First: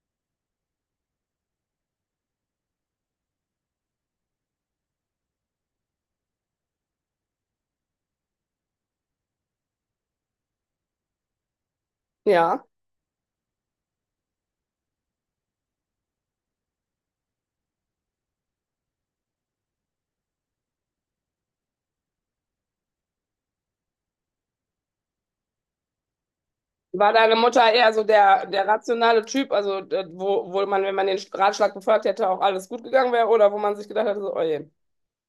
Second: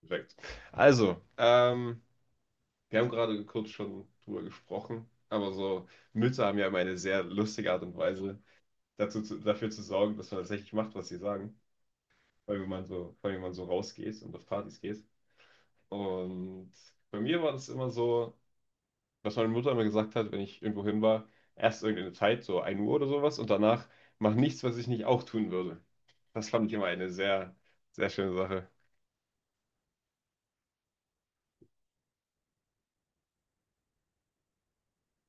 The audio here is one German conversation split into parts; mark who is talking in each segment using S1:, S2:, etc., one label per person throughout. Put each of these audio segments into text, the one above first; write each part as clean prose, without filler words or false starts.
S1: Perfekt. Also, wir haben gerade kurz schon drüber gesprochen, aber so Mütter haben ja immer eine sehr lustige Art und Weise, dafür zu sorgen, dass man tatsächlich macht, was sie sagen. Weil
S2: Ja.
S1: wenn man so, vor allem wenn man so rausgeht und auf Partys geht. Und bei mir war das immer so, was meine Mutter immer gesagt hat, wenn ich irgendwo hin war, erst irgendeine Zeit, so ein Uhr oder sowas, und danach mach nichts, was ich nicht auch tun würde. Das fand ich immer eine
S2: War deine Mutter eher so
S1: sehr schöne
S2: der, der
S1: Sache.
S2: rationale Typ, also wo, wo man, wenn man den Ratschlag befolgt hätte, auch alles gut gegangen wäre oder wo man sich gedacht hätte, so, oh je.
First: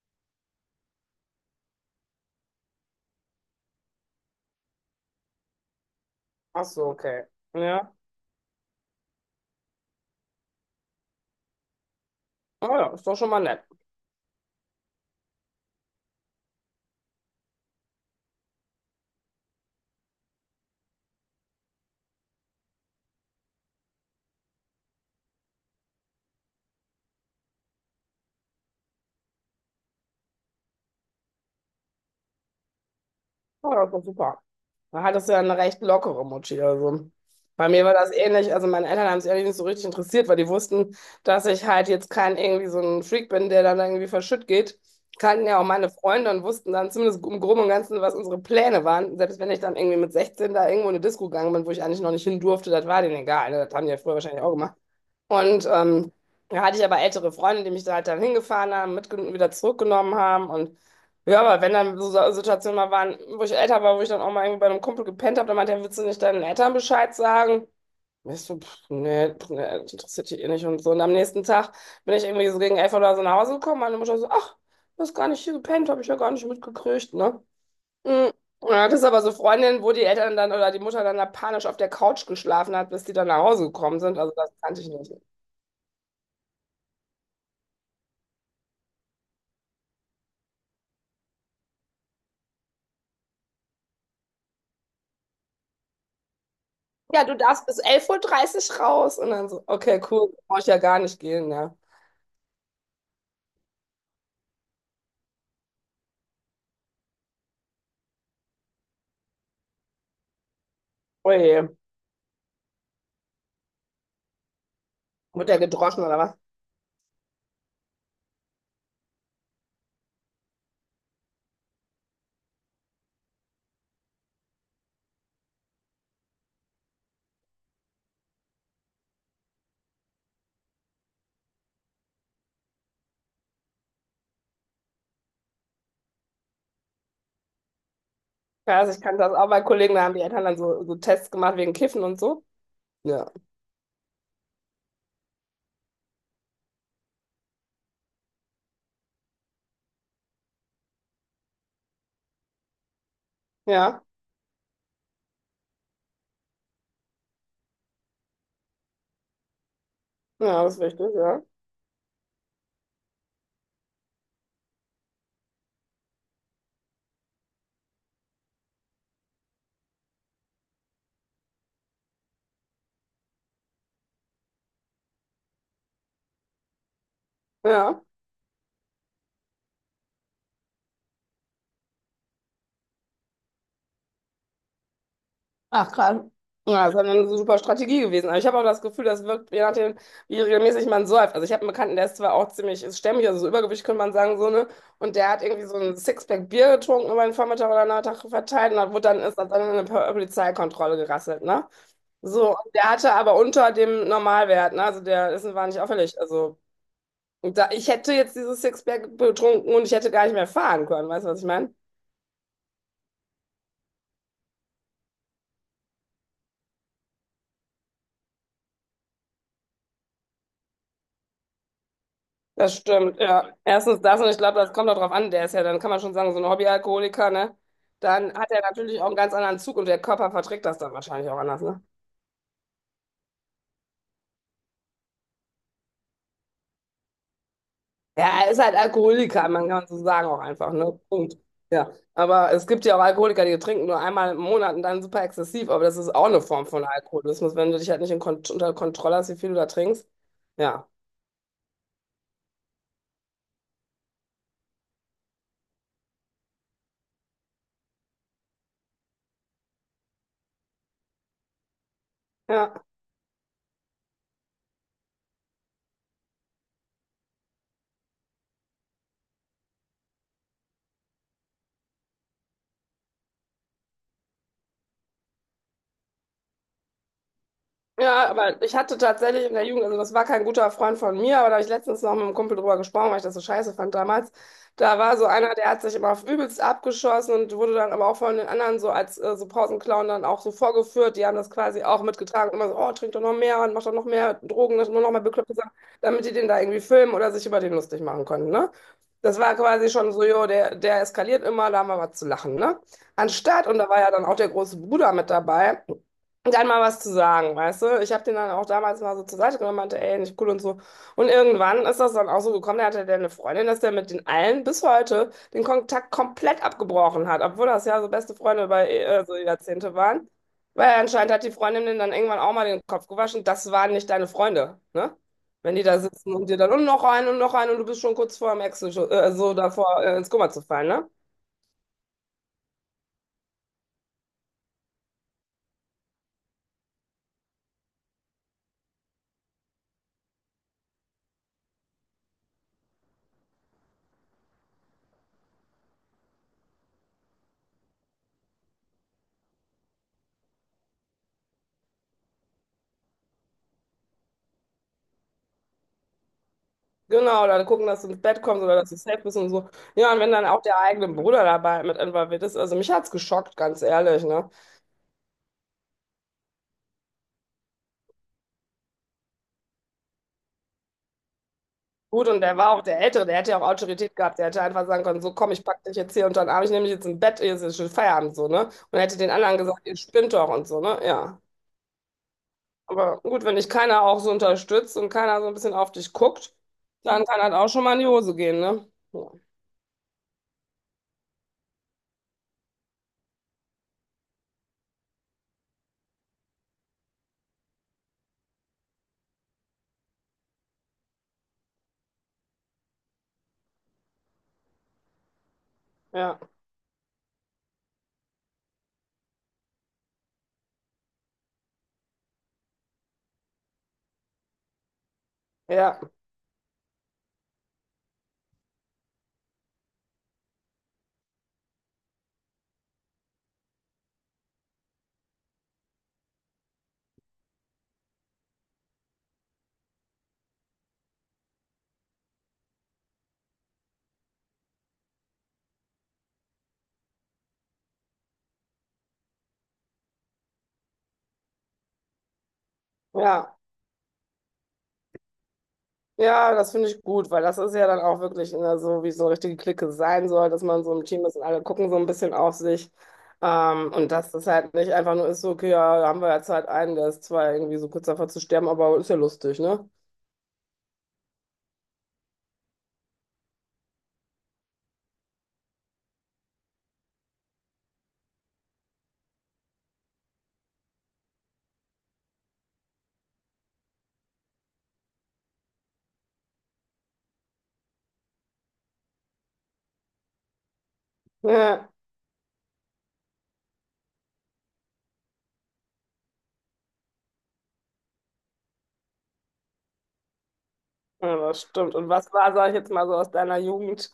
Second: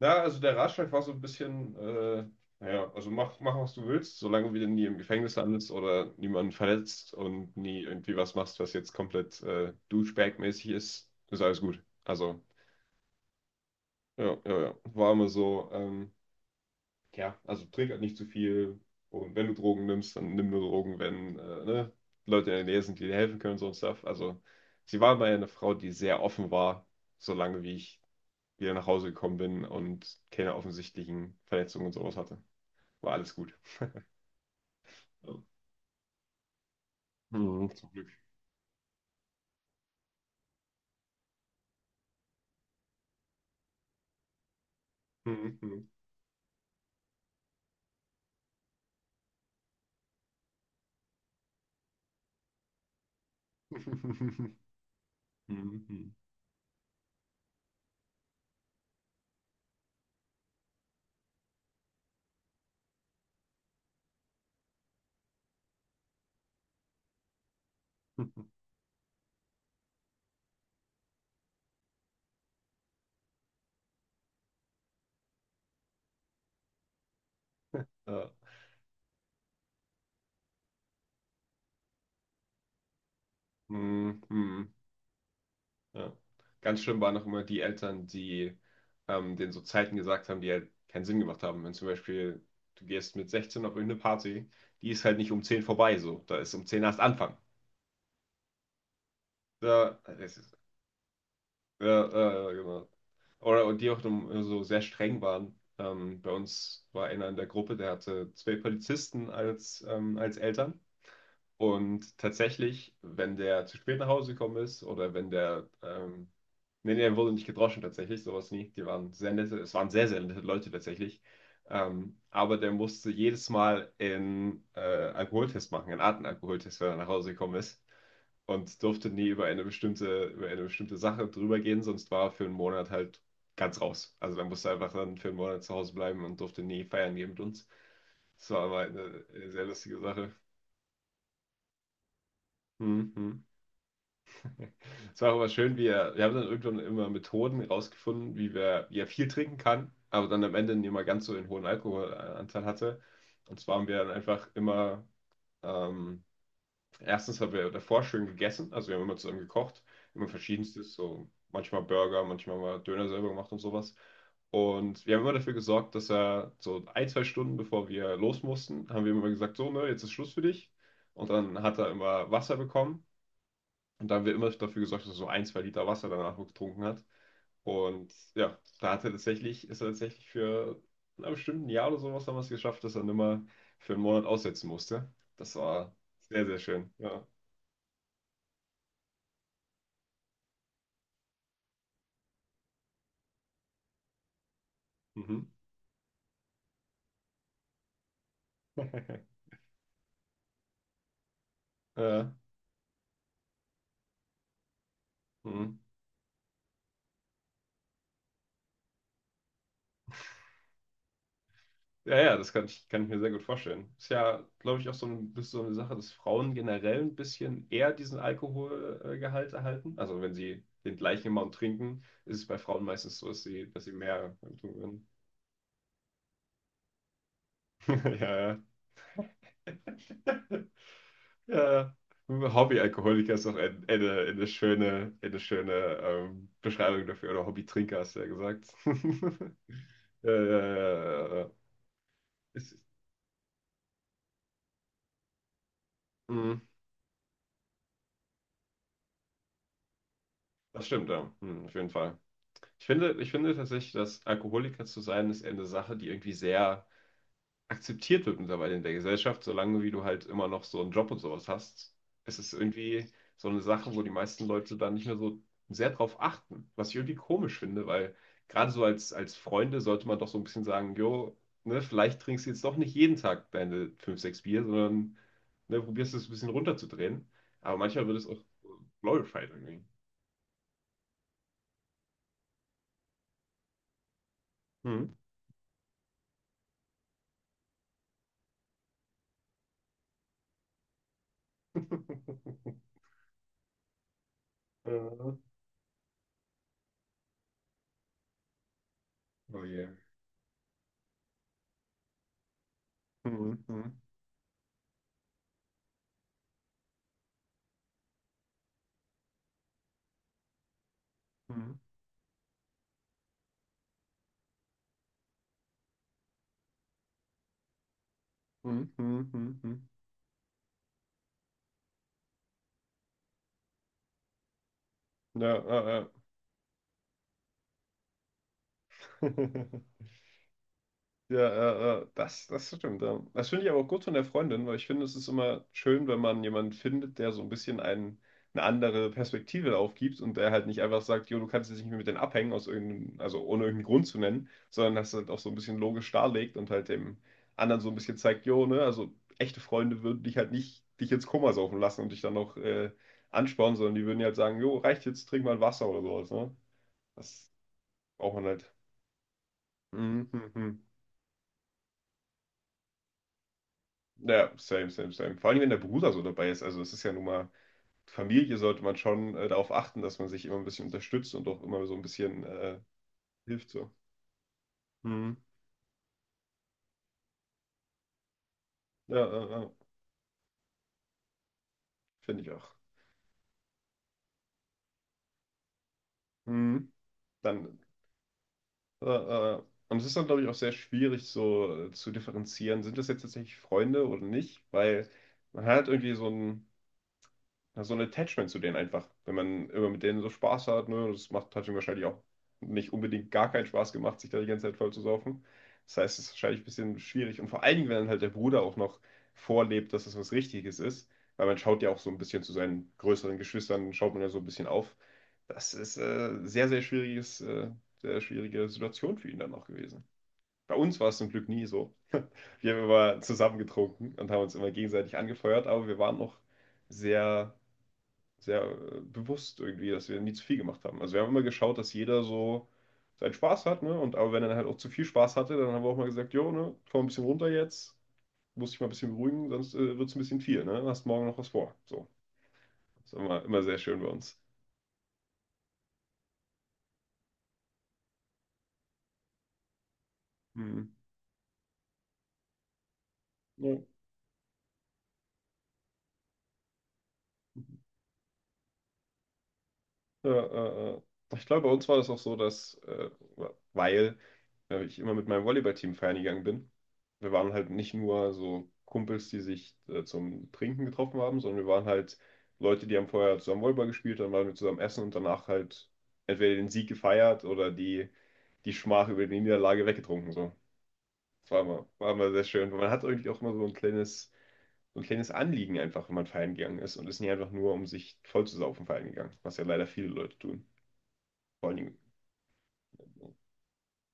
S1: Na, also der Ratschlag war so ein bisschen, naja, also mach, was du willst, solange du nie im Gefängnis landest oder niemanden
S2: Ach so,
S1: verletzt
S2: okay.
S1: und nie
S2: Ja.
S1: irgendwie was machst, was jetzt komplett Douchebag-mäßig ist, ist alles gut. Also,
S2: Oh ja, ist doch schon mal nett.
S1: ja, ja, ja. War immer so, ja, also trink halt nicht zu viel und wenn du Drogen nimmst, dann nimm nur Drogen, wenn ne, Leute in der Nähe sind, die dir helfen können und so und Stuff. Also, sie war immer eine Frau, die sehr offen war, solange wie ich wieder nach Hause gekommen bin und keine offensichtlichen Verletzungen und sowas hatte. War alles gut.
S2: Oh ja, ist doch super. Da hattest du
S1: Ja.
S2: ja eine recht lockere Mutti. Also bei
S1: Mhm,
S2: mir
S1: zum
S2: war
S1: Glück.
S2: das ähnlich. Also meine Eltern haben es ehrlich nicht so richtig interessiert, weil die wussten, dass ich halt jetzt kein irgendwie so ein Freak bin, der dann irgendwie verschütt geht. Kannten
S1: Mhm,
S2: ja auch
S1: mhm.
S2: meine Freunde und wussten dann zumindest im Groben und Ganzen, was unsere Pläne waren. Selbst wenn ich dann irgendwie mit 16 da irgendwo in eine Disco gegangen bin, wo ich eigentlich noch nicht hin durfte, das war denen egal, ne? Das haben die ja früher wahrscheinlich auch
S1: Mhm,
S2: gemacht. Und ähm,
S1: mhm.
S2: Da hatte ich aber ältere Freunde, die mich da halt dann hingefahren haben, mitgenommen, wieder zurückgenommen haben. Und ja, aber wenn dann so Situationen mal waren, wo ich älter war, wo ich dann auch mal irgendwie bei einem Kumpel gepennt habe, dann meinte er, willst du nicht deinen Eltern Bescheid sagen? Und ich so, pff, nee, das interessiert die eh nicht und so. Und am nächsten Tag bin ich irgendwie so gegen 11 oder so nach Hause gekommen. Meine Mutter so, ach, du hast gar nicht hier gepennt, habe ich ja gar nicht mitgekriegt, ne?
S1: Ja.
S2: Mhm. Und dann hat es aber so Freundinnen, wo die Eltern dann oder die Mutter dann da panisch auf der Couch geschlafen hat, bis die dann nach Hause gekommen sind.
S1: Mhm,
S2: Also das
S1: mhm.
S2: kannte ich nicht.
S1: Ja. Ganz schlimm waren noch immer die Eltern, die denen so Zeiten gesagt haben, die halt keinen Sinn gemacht haben. Wenn zum Beispiel du gehst mit 16 auf irgendeine Party, die ist halt nicht um 10 vorbei, so. Da ist um 10 erst
S2: Ja,
S1: Anfang.
S2: du darfst bis 11:30 Uhr raus. Und dann so,
S1: Ja,
S2: okay, cool,
S1: das ist,
S2: brauche ich ja gar nicht gehen, ja.
S1: ja, ja, ja, genau. Oder und die auch so sehr streng waren. Bei uns war einer in der Gruppe, der hatte zwei Polizisten als Eltern.
S2: Oje,
S1: Und tatsächlich, wenn der zu spät nach Hause gekommen ist oder wenn
S2: wird der gedroschen oder was?
S1: nee, nee, er wurde nicht gedroschen tatsächlich, sowas nie. Die waren sehr nette, es waren sehr nette Leute tatsächlich. Aber der musste jedes Mal einen Alkoholtest machen, einen Atemalkoholtest, wenn er nach Hause gekommen ist. Und durfte nie über eine über eine bestimmte Sache drüber gehen, sonst war er für einen Monat halt ganz raus. Also dann musste er einfach dann für einen Monat zu Hause bleiben und durfte nie feiern gehen mit uns. Das war aber
S2: Ja, also ich kannte das auch
S1: eine
S2: bei
S1: sehr
S2: Kollegen,
S1: lustige
S2: da haben die
S1: Sache.
S2: Eltern dann so, so Tests gemacht wegen Kiffen und so. Ja.
S1: Mhm. Es war aber schön, wir haben dann irgendwann immer Methoden rausgefunden, wie er viel trinken kann, aber dann am Ende nicht mal ganz so einen hohen Alkoholanteil hatte. Und zwar haben wir
S2: Ja,
S1: dann einfach immer, ähm, erstens haben wir davor schön gegessen, also wir haben immer zusammen gekocht, immer
S2: ja, das ist
S1: verschiedenstes,
S2: richtig,
S1: so
S2: ja.
S1: manchmal Burger, manchmal mal Döner selber gemacht und sowas. Und wir haben immer dafür gesorgt, dass er so ein, zwei Stunden bevor wir los mussten, haben wir ihm immer gesagt, so, ne, jetzt ist Schluss für dich. Und dann hat er immer Wasser bekommen. Und da haben wir immer dafür gesorgt, dass er so ein, zwei Liter Wasser danach getrunken hat.
S2: Ja.
S1: Und ja, da hat er ist er tatsächlich für na, bestimmt ein bestimmten Jahr oder sowas haben wir es geschafft, dass er nimmer für einen Monat aussetzen musste. Das
S2: Ach,
S1: war
S2: krass.
S1: sehr
S2: Ja,
S1: schön.
S2: das ist dann
S1: Ja.
S2: eine super Strategie gewesen. Aber ich habe auch das Gefühl, das wirkt, je nachdem, wie regelmäßig man säuft. Also ich habe einen Bekannten, der ist zwar auch ziemlich ist stämmig, also so Übergewicht könnte man sagen, so, ne? Und der hat
S1: Mhm.
S2: irgendwie so ein Sixpack Bier getrunken über den Vormittag oder Nachmittag verteilt und dann wurde dann, ist dann in eine Polizeikontrolle gerasselt, ne?
S1: Ja,
S2: So, und der hatte aber unter dem Normalwert, ne? Also der Essen war
S1: mhm.
S2: nicht auffällig. Also und da, ich hätte jetzt dieses Sixpack betrunken und ich hätte gar nicht mehr fahren können, weißt du, was ich meine?
S1: Ja, ja, das kann kann ich mir sehr gut vorstellen. Ist ja, glaube ich, auch so, ein, bisschen so eine Sache, dass Frauen generell ein bisschen eher diesen Alkoholgehalt erhalten. Also wenn sie den gleichen Amount trinken, ist es bei
S2: Das
S1: Frauen meistens
S2: stimmt,
S1: so,
S2: ja.
S1: dass sie
S2: Erstens das und
S1: mehr
S2: ich glaube, das
S1: tun
S2: kommt auch
S1: werden.
S2: drauf an. Der ist ja, dann kann man schon sagen, so ein Hobbyalkoholiker, ne? Dann hat
S1: Ja,
S2: er natürlich auch einen ganz anderen Zug und der Körper verträgt das dann wahrscheinlich auch anders, ne?
S1: ja, Hobbyalkoholiker ist doch eine eine schöne Beschreibung dafür. Oder Hobbytrinker hast du ja
S2: Ja, er ist
S1: gesagt.
S2: halt Alkoholiker, man kann so sagen
S1: Ja,
S2: auch
S1: ja,
S2: einfach, ne?
S1: ja, ja,
S2: Punkt.
S1: ja.
S2: Ja. Aber es
S1: Ist,
S2: gibt ja auch Alkoholiker, die trinken nur einmal im Monat und dann super exzessiv, aber das ist auch eine Form
S1: mhm.
S2: von Alkoholismus, wenn du dich halt nicht in Kont unter Kontrolle hast, wie viel du da trinkst.
S1: Das
S2: Ja.
S1: stimmt, ja. Mhm, auf jeden Fall. Ich finde tatsächlich, dass Alkoholiker zu sein, ist eher eine Sache, die irgendwie sehr akzeptiert wird mittlerweile in der Gesellschaft, solange wie du halt immer noch so einen Job und sowas hast. Es ist
S2: Ja.
S1: irgendwie so eine Sache, wo die meisten Leute dann nicht mehr so sehr drauf achten, was ich irgendwie komisch finde, weil gerade so als Freunde sollte man doch so ein bisschen sagen, jo, ne, vielleicht trinkst du jetzt doch nicht jeden Tag deine 5 6 Bier, sondern ne, probierst es ein bisschen runterzudrehen. Aber manchmal wird es
S2: Ja,
S1: auch
S2: aber ich hatte tatsächlich
S1: glorified
S2: in der
S1: irgendwie.
S2: Jugend, also das war kein guter Freund von mir, aber da habe ich letztens noch mit einem Kumpel drüber gesprochen, weil ich das so scheiße fand damals. Da
S1: Hm.
S2: war so einer, der hat sich immer auf übelst abgeschossen und wurde dann aber auch von den anderen so als so Pausenclown dann auch so vorgeführt. Die haben das quasi auch mitgetragen. Immer so, oh, trink doch noch mehr und mach doch noch mehr Drogen, das nur noch mal
S1: Ja.
S2: bekloppte Sachen, damit die den da irgendwie filmen oder sich über den lustig machen konnten, ne? Das war
S1: Oh je.
S2: quasi schon so, jo, der, der eskaliert immer, da haben wir was zu lachen, ne?
S1: Hm,
S2: Anstatt, und da
S1: hm,
S2: war ja dann auch der große Bruder mit dabei, dann mal was zu sagen, weißt du? Ich habe den dann auch damals mal so zur Seite genommen, meinte, ey, nicht cool und so. Und
S1: hm,
S2: irgendwann ist das dann auch so gekommen, da hatte der eine Freundin, dass der mit den allen bis heute den Kontakt komplett abgebrochen hat, obwohl das ja so beste Freunde
S1: hm,
S2: über
S1: hm,
S2: so
S1: hm, hm.
S2: Jahrzehnte waren. Weil anscheinend hat die Freundin den dann irgendwann auch mal den Kopf gewaschen, das waren nicht deine Freunde, ne?
S1: Ja,
S2: Wenn
S1: ja,
S2: die da
S1: ja.
S2: sitzen und dir dann und noch einen und noch einen und du bist schon kurz vor dem Ex, so davor ins Koma zu fallen, ne?
S1: Ja, das, das stimmt. Ja. Das finde ich aber auch gut von der Freundin, weil ich finde, es ist immer schön, wenn man jemanden findet, der so ein bisschen einen, eine andere Perspektive aufgibt und der halt nicht einfach sagt, jo, du kannst jetzt nicht mehr mit denen abhängen, aus irgendeinem, also ohne irgendeinen Grund zu nennen, sondern das halt auch so ein bisschen logisch darlegt und halt dem anderen so ein bisschen zeigt, jo, ne, also echte Freunde würden dich halt nicht, dich ins Koma saufen lassen und dich dann noch anspornen, sondern die würden dir halt sagen, jo, reicht jetzt, trink mal ein Wasser oder sowas, ne?
S2: Genau,
S1: Das
S2: oder gucken, dass du ins
S1: braucht
S2: Bett
S1: man
S2: kommst
S1: halt.
S2: oder dass du safe bist und so. Ja, und wenn dann auch der
S1: Mhm.
S2: eigene Bruder dabei mit involviert ist, also mich hat's geschockt, ganz ehrlich, ne?
S1: Ja, same, same, same. Vor allem, wenn der Bruder so dabei ist. Also, es ist ja nun mal, Familie sollte man schon darauf achten, dass man sich immer ein bisschen unterstützt und auch immer so ein
S2: Gut, und
S1: bisschen
S2: der war auch der Ältere, der hätte ja auch
S1: hilft so.
S2: Autorität gehabt, der hätte einfach sagen können,
S1: Hm.
S2: so komm, ich pack dich jetzt hier unter den Arm, ich nehme dich jetzt ins Bett, hier ist jetzt schon Feierabend, so, ne? Und
S1: Ja,
S2: hätte den anderen gesagt, ihr spinnt doch und so, ne? Ja.
S1: finde ich auch.
S2: Aber gut, wenn dich keiner auch so unterstützt und keiner so ein bisschen auf dich guckt,
S1: Hm.
S2: dann kann halt auch
S1: Dann,
S2: schon mal in die Hose gehen, ne?
S1: äh, äh. äh. Und es ist dann, glaube ich, auch sehr schwierig so zu differenzieren, sind das jetzt tatsächlich Freunde oder nicht? Weil man hat irgendwie so ein ja, so ein Attachment zu denen einfach. Wenn man immer mit denen so Spaß hat, ne, das macht, hat ihm wahrscheinlich auch nicht unbedingt gar keinen Spaß gemacht, sich da die ganze Zeit voll zu saufen. Das heißt, es ist
S2: Ja,
S1: wahrscheinlich ein bisschen schwierig. Und vor allen Dingen, wenn dann halt der Bruder auch noch vorlebt, dass das was Richtiges ist, weil man schaut ja auch so ein bisschen zu seinen größeren Geschwistern, schaut man ja so ein bisschen auf. Das ist
S2: ja,
S1: sehr, sehr schwierige Situation für ihn dann auch gewesen. Bei uns war es zum Glück nie so. Wir haben immer zusammen getrunken und haben uns immer gegenseitig angefeuert, aber wir waren noch sehr sehr bewusst irgendwie, dass wir nie zu viel gemacht haben. Also wir haben immer geschaut, dass jeder so seinen Spaß hat, ne? Und aber wenn er dann halt auch zu viel Spaß hatte, dann haben wir auch mal gesagt, jo, ne, komm ein bisschen runter jetzt, muss dich mal ein bisschen beruhigen, sonst wird es ein bisschen viel, ne? Hast morgen noch was vor. So. Das ist
S2: ja, ja.
S1: immer sehr schön bei uns.
S2: Ja, das finde ich gut, weil das ist ja dann auch wirklich ne, so, wie so eine richtige Clique sein soll, dass man
S1: Hm.
S2: so im Team ist und alle gucken so ein bisschen auf sich.
S1: Ja.
S2: Und dass das halt nicht einfach nur ist, so, okay, ja, da haben wir jetzt halt einen, der ist zwar irgendwie so kurz davor zu sterben, aber ist ja lustig, ne?
S1: Ja, ich glaube, bei uns war das auch so, dass, weil ich immer mit meinem Volleyballteam feiern gegangen bin. Wir waren halt nicht nur so Kumpels, die sich zum Trinken getroffen haben, sondern wir waren halt Leute, die haben vorher zusammen Volleyball gespielt, dann waren wir zusammen essen und danach halt entweder den Sieg gefeiert oder die Schmach über die Niederlage weggetrunken. So. Das war
S2: Ja,
S1: war immer sehr schön. Man hat irgendwie auch immer so ein kleines Anliegen einfach, wenn man feiern gegangen ist und ist nicht einfach nur, um sich voll zu saufen feiern gegangen, was ja leider viele Leute tun.
S2: ja, das
S1: Vor
S2: stimmt.
S1: allem,
S2: Und was war, sag ich jetzt mal so aus deiner Jugend?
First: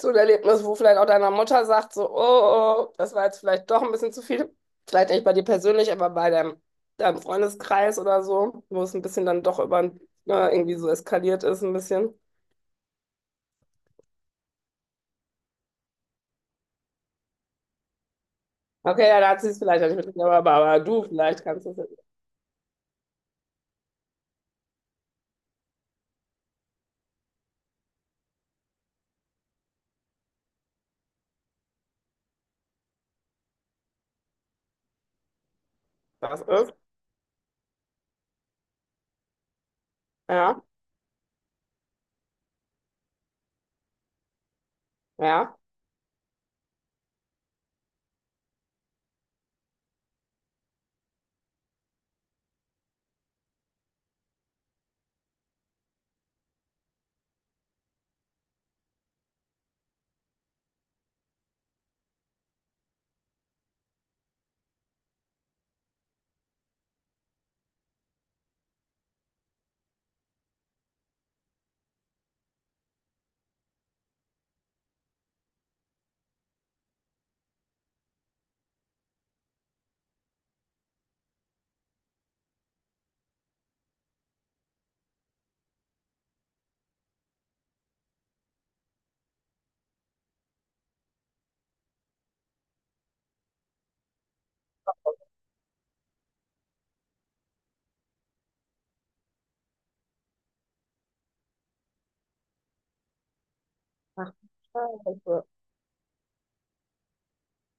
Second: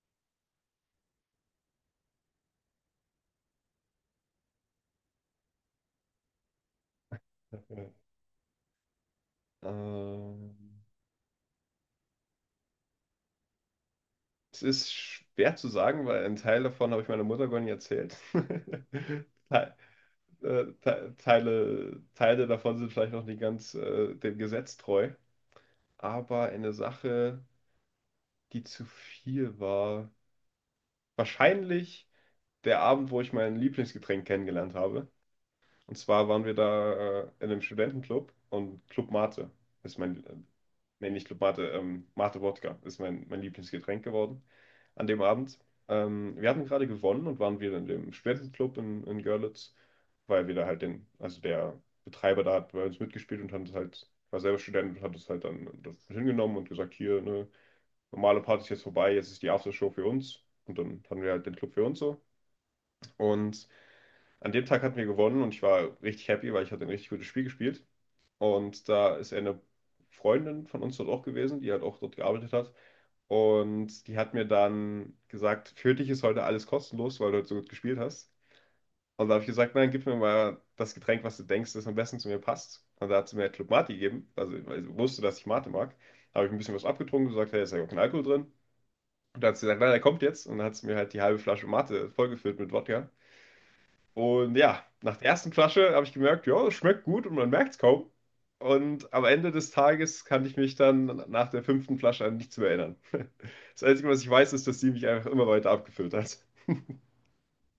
S2: So ein Erlebnis, wo vielleicht auch deiner Mutter sagt, so, oh, oh, oh, das war jetzt vielleicht doch ein bisschen zu viel. Vielleicht nicht bei dir persönlich, aber bei deinem, deinem Freundeskreis oder so, wo es ein bisschen dann doch über
S1: ähm,
S2: irgendwie so eskaliert ist, ein bisschen.
S1: es ist schwer zu sagen, weil ein Teil davon habe ich meiner Mutter gar nicht erzählt.
S2: Okay, ja, da hat sie es
S1: Te-
S2: vielleicht ja nicht mitgekriegt, aber du vielleicht kannst es wissen,
S1: Teile davon sind vielleicht noch nicht ganz dem Gesetz treu. Aber eine Sache, die zu viel war, wahrscheinlich der Abend, wo ich mein Lieblingsgetränk kennengelernt habe. Und zwar
S2: was
S1: waren wir
S2: ist.
S1: da in einem Studentenclub und Club Mate ist mein
S2: Ja,
S1: nee, nicht Club Mate, Mate Wodka ist mein Lieblingsgetränk geworden an dem
S2: ja.
S1: Abend. Wir hatten gerade gewonnen und waren wieder in dem Spätclub in Görlitz, weil wir da halt den, also der Betreiber da hat bei uns mitgespielt und hat es halt, war selber Student und hat es halt dann das hingenommen und gesagt, hier, ne, normale Party ist jetzt vorbei, jetzt ist die Aftershow für uns. Und dann hatten wir halt den Club für uns so. Und an dem Tag hatten wir gewonnen und ich war richtig happy, weil ich hatte ein richtig gutes Spiel gespielt. Und da ist eine Freundin von uns dort auch gewesen, die halt auch dort gearbeitet hat. Und die hat mir dann gesagt, für dich ist heute alles kostenlos, weil du heute so gut gespielt hast. Und da habe ich gesagt, nein, gib mir mal das Getränk, was du denkst, das am besten zu mir passt. Und da hat sie mir halt Club Mate gegeben, also weil sie wusste, dass ich Mate mag. Da habe ich ein bisschen was abgetrunken, gesagt, hey, ist ja auch kein Alkohol drin. Und da hat sie gesagt, nein, der kommt jetzt. Und dann hat sie mir halt die halbe Flasche Mate vollgefüllt mit Wodka. Und ja, nach der ersten Flasche habe ich gemerkt, ja, es schmeckt gut und man merkt es kaum. Und am Ende des Tages kann ich mich dann nach der fünften Flasche an nichts mehr erinnern. Das Einzige, was ich
S2: Ach, du
S1: weiß, ist, dass die mich einfach immer
S2: Scheiße.
S1: weiter abgefüllt hat.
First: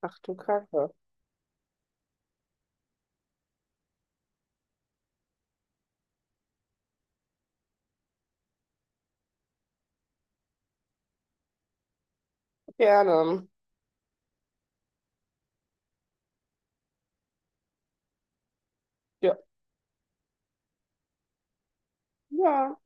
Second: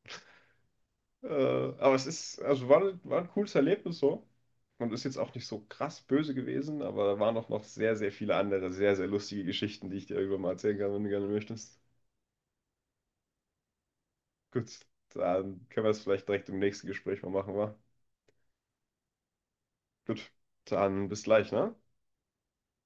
S2: Ach du Kacke.
S1: Aber es ist, war ein cooles Erlebnis so. Und ist jetzt auch nicht so krass böse gewesen, aber da waren auch noch sehr viele andere, sehr lustige Geschichten, die ich dir irgendwann mal erzählen kann, wenn du gerne möchtest.
S2: Gerne.
S1: Gut, dann können wir es vielleicht direkt im nächsten Gespräch mal machen, wa?
S2: Ja.
S1: Gut, dann bis gleich, ne?
S2: Ja.